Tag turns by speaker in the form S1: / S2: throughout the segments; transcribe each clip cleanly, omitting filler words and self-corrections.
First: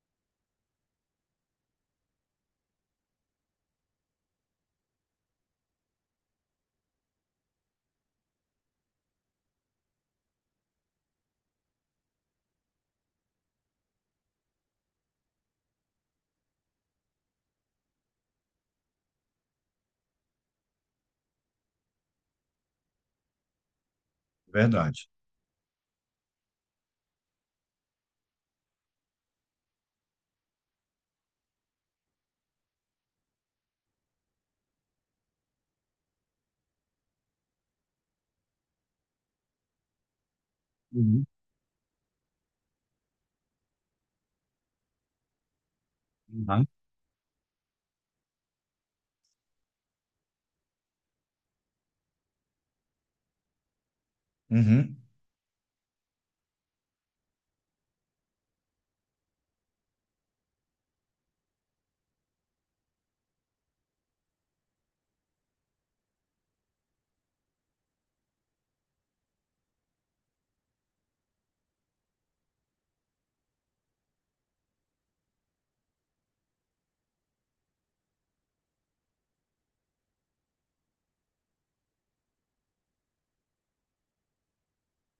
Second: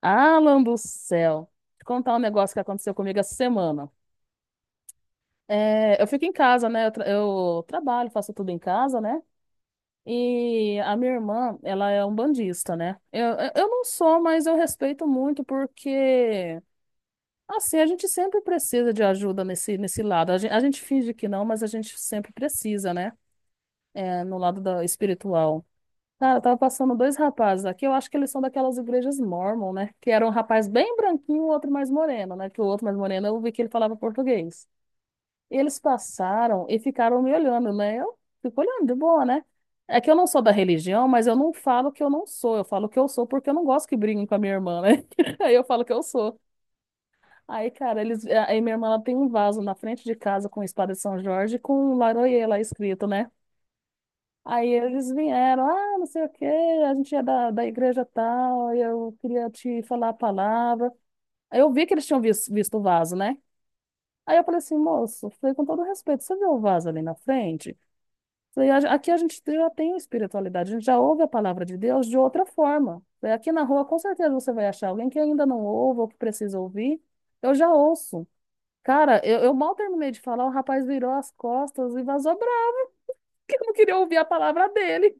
S1: Alan do céu. Te contar um negócio que aconteceu comigo essa semana. É, eu fico em casa, né? Eu, eu trabalho, faço tudo em casa, né? E a minha irmã, ela é umbandista, né? Eu, eu não sou, mas eu respeito muito porque, assim, a gente sempre precisa de ajuda nesse lado. A gente finge que não, mas a gente sempre precisa, né? É, no lado da
S2: Verdade.
S1: espiritual. Cara, tava passando dois rapazes aqui, eu acho que eles são daquelas igrejas mórmon, né? Que era um rapaz bem branquinho, o outro mais moreno, né? Que o outro mais moreno, eu vi que ele falava português. Eles passaram e ficaram me olhando, né? Eu fico olhando de boa, né? É que eu não sou da religião, mas
S2: Uhum.
S1: eu não falo que eu não sou, eu falo que eu sou porque eu não gosto que briguem com a minha irmã, né? Aí eu falo que eu sou.
S2: Tá?
S1: Aí, cara, eles, aí minha irmã ela tem um vaso na frente de casa com espada de São Jorge e com um Laroie lá escrito, né? Aí
S2: Uhum.
S1: eles vieram, ah, não sei o quê, a gente é da igreja tal, e eu queria te falar a palavra. Aí eu vi que eles tinham visto, o vaso, né? Aí eu falei assim, moço, falei com todo respeito, você viu o vaso ali na frente? Falei, aqui a gente já tem espiritualidade, a gente já ouve a palavra de Deus de outra forma. Falei, aqui na rua com certeza você vai achar alguém que ainda não ouve ou que precisa ouvir. Eu já ouço. Cara, eu mal terminei de falar, o rapaz virou as costas e vazou bravo, porque não queria ouvir a palavra dele.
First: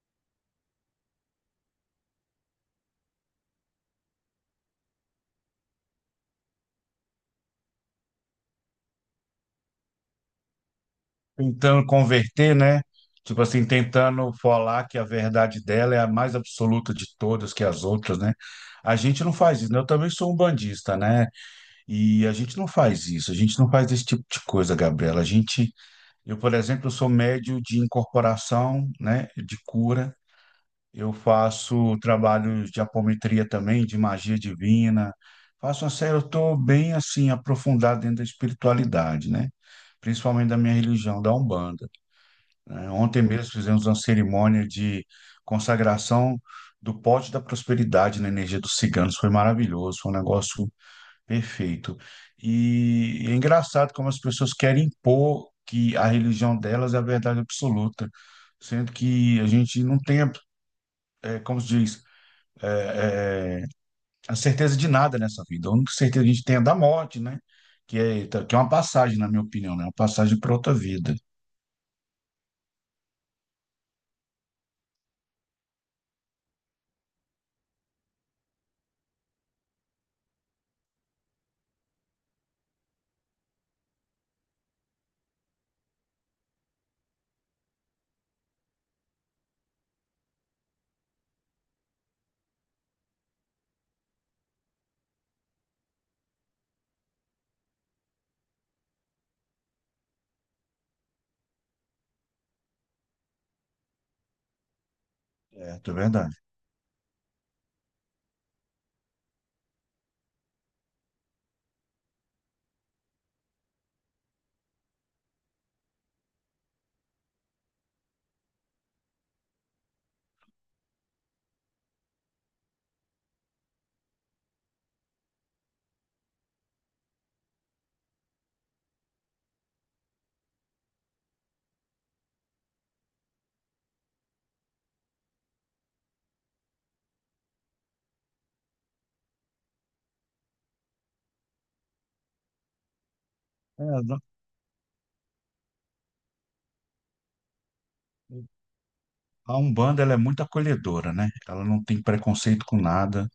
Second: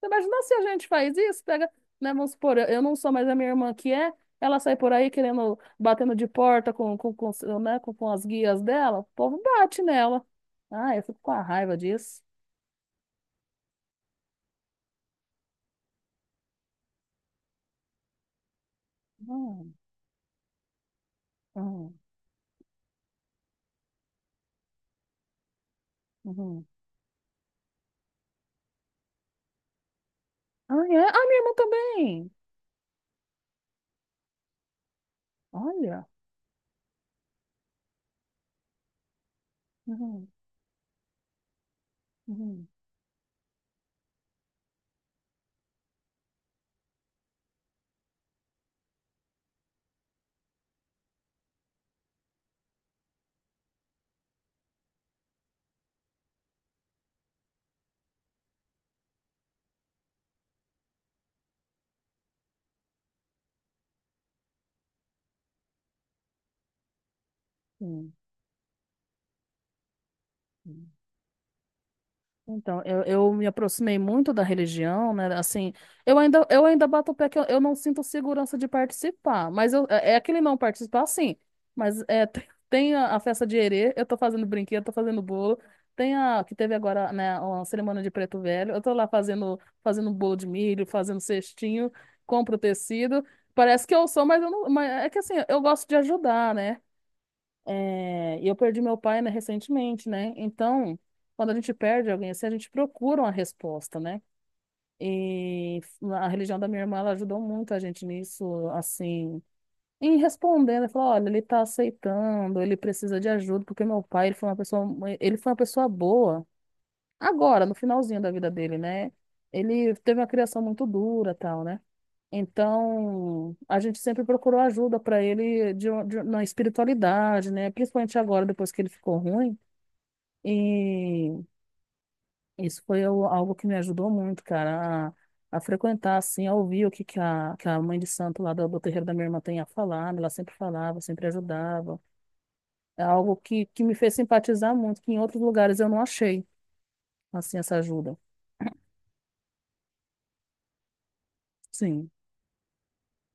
S1: Você imagina se a gente faz isso, pega, né, vamos supor, eu não sou, mas a minha irmã que é, ela sai por aí querendo, batendo de porta né, com as guias dela, o povo bate nela. Ah, eu fico com a raiva
S2: Tentando
S1: disso.
S2: converter, né? Tipo assim, tentando falar que a verdade dela é a mais absoluta de todas que as outras, né? A gente não faz isso,
S1: Hum,
S2: né? Eu também sou um bandista, né?
S1: hum,
S2: E a gente não faz isso, a gente não faz esse tipo de coisa, Gabriela. A gente, eu, por
S1: uhum.
S2: exemplo, sou médio de incorporação, né? De cura.
S1: Ah, é?
S2: Eu
S1: Ah, minha irmã
S2: faço
S1: também.
S2: trabalhos de apometria também, de magia divina. Faço uma
S1: Olha.
S2: série, eu estou bem assim, aprofundado dentro da espiritualidade, né?
S1: Uhum,
S2: Principalmente da minha religião, da Umbanda,
S1: uhum,
S2: né? Ontem mesmo fizemos uma cerimônia de consagração do pote da prosperidade na energia dos ciganos. Foi maravilhoso, foi um negócio perfeito. E é engraçado como as pessoas querem impor que a religião delas é a verdade absoluta, sendo que a gente não tem, como se diz, é, é, é, a certeza de nada nessa vida. A única certeza que a gente tem é da morte, né? Que
S1: uhum,
S2: é, que é uma passagem, na minha opinião, né? É uma passagem para outra
S1: uhum.
S2: vida.
S1: Então, eu me aproximei muito da religião, né? Assim, eu ainda bato o pé que eu não sinto segurança de participar, mas eu, é é aquele não participar, sim. Mas é, tem a festa de erê, eu tô fazendo brinquedo, tô fazendo bolo. Tem a que teve agora, né, uma cerimônia de preto velho. Eu tô lá fazendo bolo de milho, fazendo cestinho, compro tecido. Parece que eu sou, mas eu não, mas é que assim, eu gosto de ajudar, né? É, e eu perdi meu pai, né, recentemente, né? Então, quando a gente perde alguém assim, a gente procura uma resposta, né? E
S2: É, é
S1: a
S2: verdade.
S1: religião da minha irmã, ela ajudou muito a gente nisso, assim, em respondendo, ela falou, olha, ele tá aceitando, ele precisa de ajuda, porque meu pai, ele foi uma pessoa boa, agora, no finalzinho da vida dele, né? Ele teve uma criação muito dura, tal, né? Então, a gente sempre procurou ajuda para ele de, na espiritualidade, né? Principalmente agora, depois que ele ficou ruim. E isso foi algo que me ajudou muito, cara, a frequentar, assim, a ouvir o que, que a mãe de santo lá do terreiro da minha irmã tem a falar. Né? Ela sempre falava, sempre ajudava. É algo que me fez
S2: É,
S1: simpatizar muito, que em outros lugares eu não achei, assim, essa ajuda.
S2: a Umbanda, ela é muito acolhedora, né? Ela não tem
S1: Sim.
S2: preconceito com nada,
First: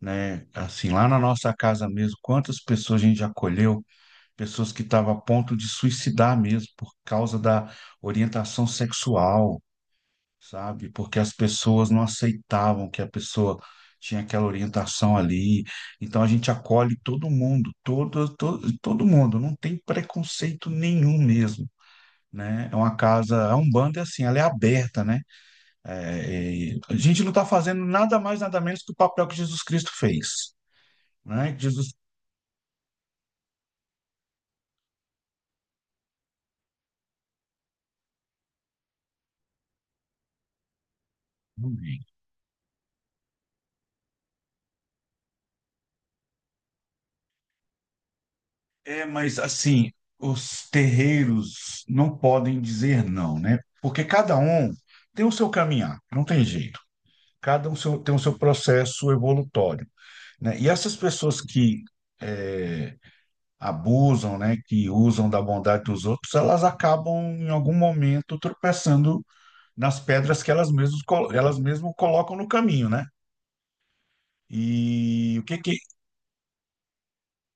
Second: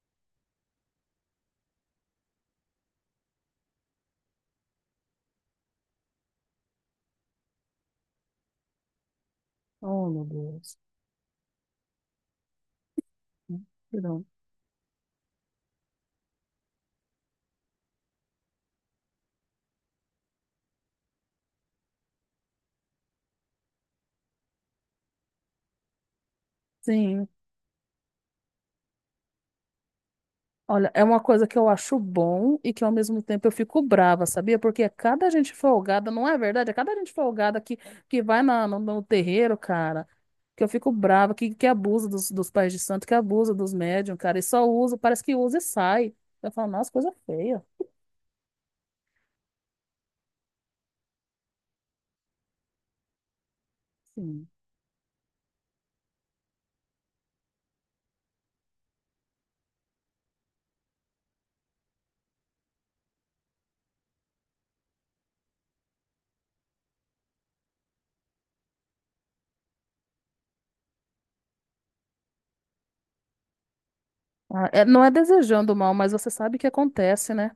S2: né? Assim, lá na nossa casa mesmo, quantas pessoas a gente já acolheu? Pessoas que estavam a ponto de suicidar mesmo por causa da orientação sexual,
S1: Oh, meu Deus.
S2: sabe? Porque as pessoas não aceitavam que a pessoa tinha
S1: Não.
S2: aquela orientação ali. Então a gente acolhe todo mundo, todo, todo, todo mundo, não tem preconceito nenhum mesmo. Né? É uma casa, a Umbanda é assim, ela é aberta, né? É, a gente
S1: Sim.
S2: não está fazendo nada mais, nada menos que o papel que Jesus Cristo fez,
S1: Olha, é uma coisa
S2: né?
S1: que
S2: Que
S1: eu
S2: Jesus...
S1: acho bom e que ao mesmo tempo eu fico brava, sabia? Porque é cada gente folgada, não é verdade? É cada gente folgada que vai na, no, no terreiro, cara, que eu fico brava, que abusa dos, dos pais de santo, que abusa dos médiums, cara, e só usa, parece que usa e sai. Eu falo, nossa, coisa feia.
S2: É, mas assim, os terreiros não podem dizer não, né? Porque cada
S1: Sim.
S2: um tem o seu caminhar, não tem jeito. Tem o seu processo evolutório, né? E essas pessoas que eh, abusam, né, que usam da bondade dos outros, elas acabam em algum momento tropeçando nas pedras que elas mesmo colocam no caminho, né?
S1: Ah, não é
S2: E o que
S1: desejando
S2: que
S1: mal, mas você sabe o que acontece, né?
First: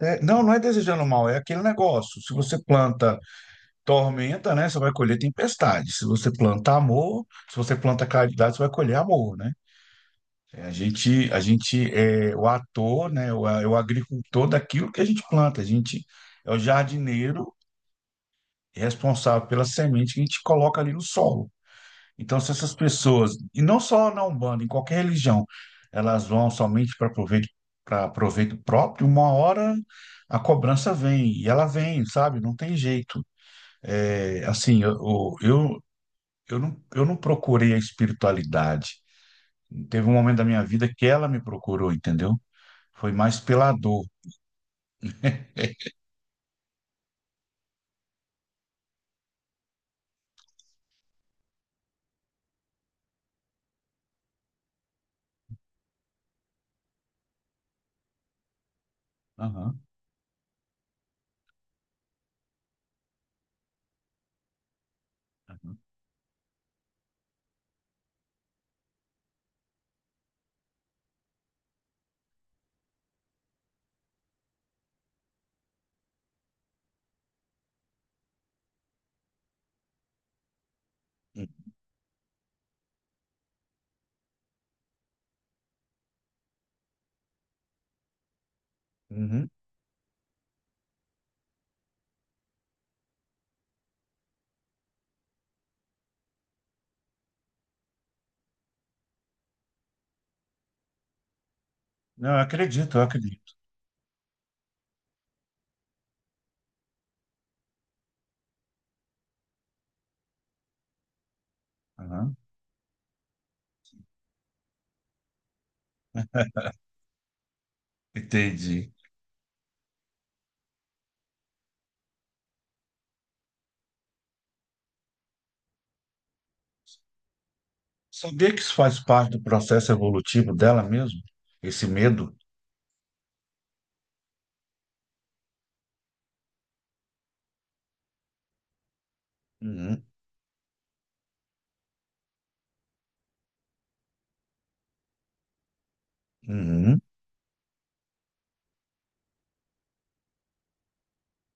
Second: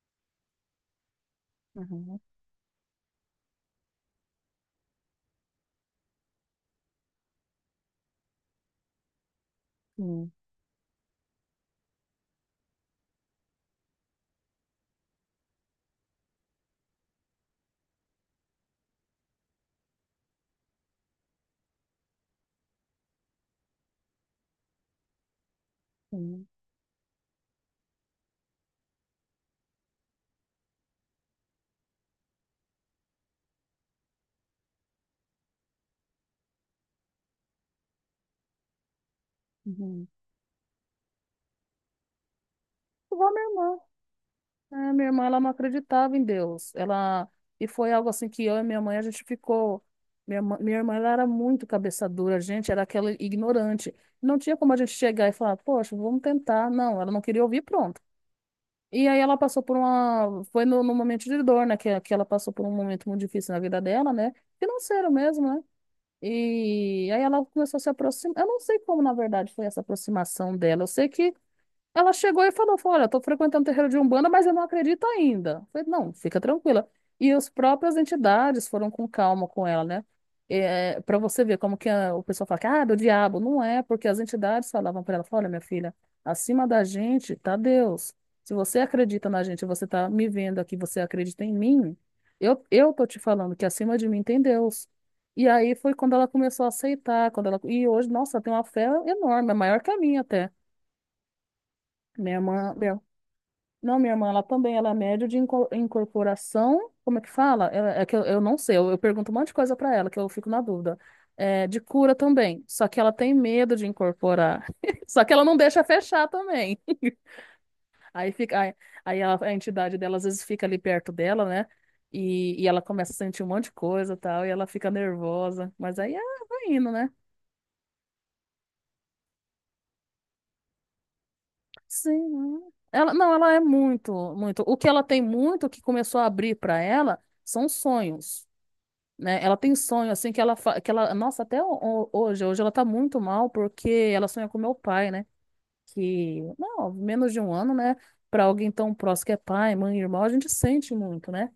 S2: é, não, não é desejando mal, é aquele
S1: Uhum,
S2: negócio. Se você planta tormenta, né, você vai colher tempestade. Se você planta amor, se você planta caridade, você vai colher amor, né?
S1: sim,
S2: É, a gente é o ator, né? É o agricultor daquilo que a gente planta. A gente é o jardineiro responsável pela semente que a gente coloca ali no solo. Então, se essas pessoas, e não só na Umbanda, em qualquer religião, elas
S1: sim,
S2: vão somente para proveito próprio, uma hora a cobrança vem, e ela vem, sabe? Não tem jeito. É, assim, eu não procurei a espiritualidade. Teve
S1: uhum.
S2: um momento da minha vida que ela me procurou, entendeu? Foi
S1: Igual a
S2: mais
S1: minha
S2: pela
S1: irmã.
S2: dor.
S1: É, minha irmã, ela não acreditava em Deus. Ela e foi algo assim que eu e minha mãe a gente ficou. Minha irmã, ela era muito cabeça dura, a gente era aquela ignorante. Não tinha como a gente chegar e falar, poxa, vamos tentar. Não, ela não queria ouvir, pronto. E aí ela passou por
S2: Aham,
S1: uma, foi no momento de dor, né? Que ela passou por um momento muito difícil na vida dela, né? Financeiro mesmo, né?
S2: aham,
S1: E aí ela começou a se aproximar. Eu não sei como, na verdade, foi essa aproximação dela. Eu sei que ela chegou e falou, olha, estou frequentando o terreiro de Umbanda, mas eu não acredito ainda. Eu falei, não, fica tranquila. E as próprias entidades foram com calma com ela, né? É, para você ver como que o pessoal fala que, ah, do diabo. Não é, porque as entidades falavam para ela, falaram, olha, minha filha, acima da gente tá Deus. Se você acredita na
S2: uhum.
S1: gente, você tá me vendo aqui, você acredita em mim, eu tô te falando que acima de mim tem Deus. E aí foi quando ela começou a aceitar, quando ela... E hoje, nossa, ela tem uma fé enorme, é maior que a minha até.
S2: Não,
S1: Minha
S2: eu
S1: irmã,
S2: acredito, eu acredito.
S1: não, minha irmã, ela também, ela é médio de incorporação, como é que fala? É, é que eu não sei, eu pergunto um monte de coisa pra ela, que eu fico na dúvida. É, de cura
S2: Aham.
S1: também, só que ela tem medo de incorporar. Só que ela não deixa fechar também. Aí fica, aí,
S2: Entendi.
S1: aí a entidade dela às vezes fica ali perto dela, né? E ela começa a sentir um monte de coisa e tal, e ela fica nervosa. Mas aí ah, vai indo, né?
S2: Sabia que isso faz parte do processo evolutivo dela mesmo? Esse medo?
S1: Sim. Ela, não, ela é muito, muito. O que ela tem muito, o que começou a abrir pra ela, são sonhos. Né? Ela tem um
S2: Uhum.
S1: sonho, assim, que ela, nossa, até hoje ela tá muito mal porque ela sonha com meu pai, né? Que, não,
S2: Uhum.
S1: menos de um ano, né? Pra alguém tão próximo que é pai, mãe, irmão, a gente sente muito, né?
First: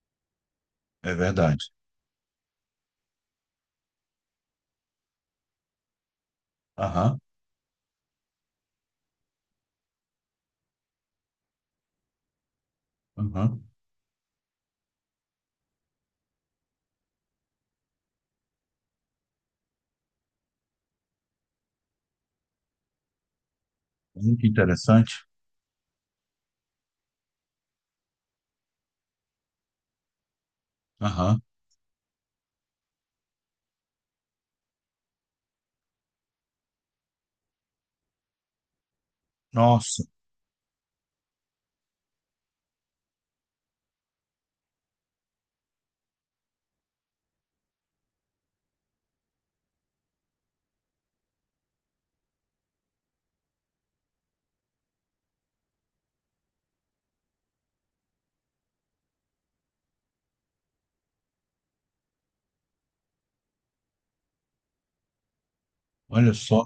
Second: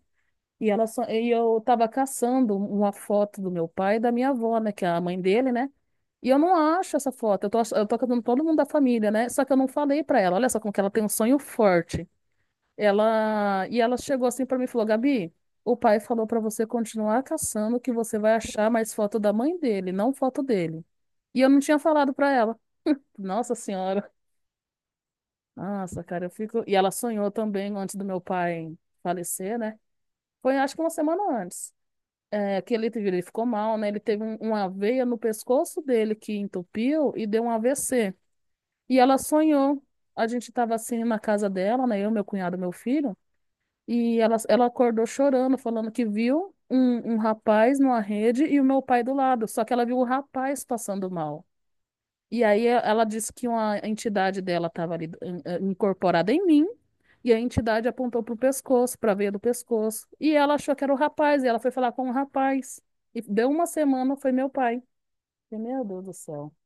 S1: E ela só,
S2: É
S1: e eu
S2: verdade.
S1: tava caçando uma foto do meu pai e da minha avó, né? Que é a mãe dele, né? E eu não acho essa
S2: Aham,
S1: foto. Eu tô, eu tô catando todo mundo da família, né? Só que eu não falei pra ela. Olha só como que ela tem um sonho forte.
S2: aham.
S1: Ela e ela chegou assim pra mim e falou: Gabi, o pai falou pra você continuar caçando que você vai achar mais foto da mãe dele, não foto dele. E eu não tinha falado pra ela. Nossa Senhora.
S2: Muito interessante.
S1: Nossa, cara, eu fico. E ela sonhou também antes do meu pai falecer, né? Foi acho que uma semana
S2: Aham.
S1: antes. É, que ele, ele ficou mal, né? Ele teve uma veia no pescoço dele que entupiu e deu um AVC. E ela sonhou.
S2: Nossa,
S1: A gente tava assim na casa dela, né? Eu, meu cunhado, meu filho. Ela acordou chorando, falando que viu um rapaz numa rede e o meu pai do lado. Só que ela viu o rapaz passando mal. E aí ela disse que uma entidade dela estava ali incorporada em mim. E a entidade apontou pro pescoço, pra veia do pescoço. E ela achou que era o rapaz. E ela foi falar com o rapaz. E deu uma semana, foi meu pai. E, meu Deus do
S2: olha
S1: céu.
S2: só.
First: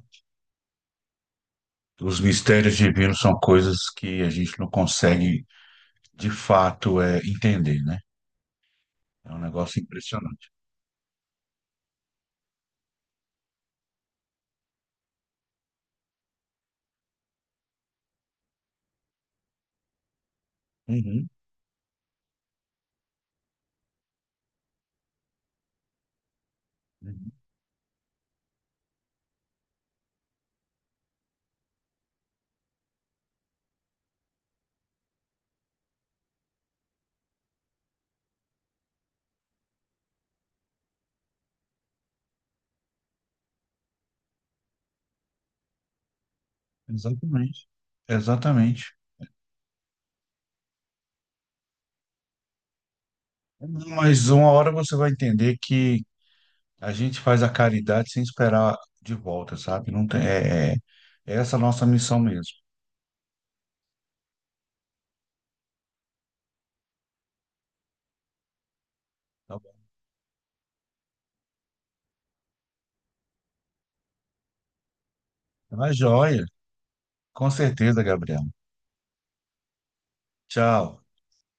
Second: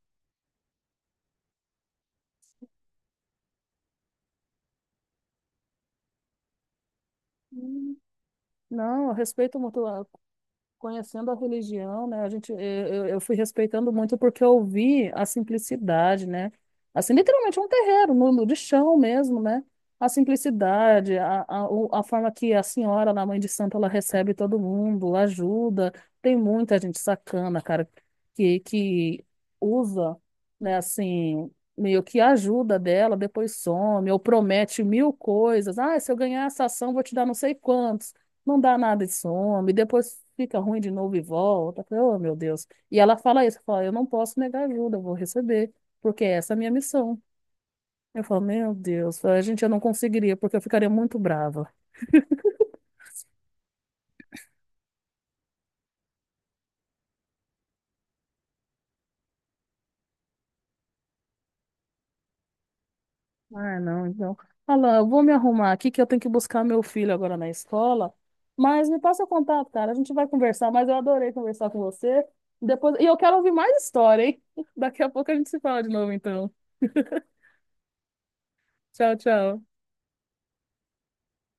S2: Os mistérios divinos são coisas que a gente não consegue, de fato, entender,
S1: Hum.
S2: né?
S1: Não, eu
S2: É um
S1: respeito
S2: negócio
S1: muito.
S2: impressionante.
S1: Conhecendo a religião, né, a gente, eu, eu fui respeitando muito porque eu vi a simplicidade, né? Assim, literalmente é um terreiro, de chão mesmo, né? A simplicidade,
S2: Uhum.
S1: a forma que a senhora, na Mãe de Santo, ela recebe todo mundo, ajuda. Tem muita gente
S2: Uhum.
S1: sacana, cara, que usa, né, assim, meio que ajuda dela, depois some, ou promete mil coisas. Ah, se eu ganhar essa ação, vou te dar não sei quantos, não dá nada e some, depois fica ruim de novo e volta. Eu falei, oh, meu Deus. E ela fala isso, fala, eu não posso negar ajuda, eu vou receber, porque essa é a minha missão.
S2: Exatamente.
S1: Eu falo, meu
S2: Exatamente.
S1: Deus, a gente, eu não conseguiria, porque eu ficaria muito brava.
S2: Mas uma hora você vai entender que a gente faz a caridade sem esperar de volta, sabe? Não tem, é essa a nossa missão mesmo.
S1: Ah, não, então. Fala, eu vou me arrumar aqui que eu tenho que buscar meu filho agora na escola. Mas me passa o
S2: Tá
S1: contato,
S2: bom?
S1: cara. A gente vai conversar, mas eu adorei conversar com você. Depois... E eu quero ouvir mais história, hein? Daqui a pouco a gente se fala de
S2: Mas
S1: novo,
S2: joia,
S1: então.
S2: com certeza, Gabriel.
S1: Tchau, tchau.
S2: Tchau.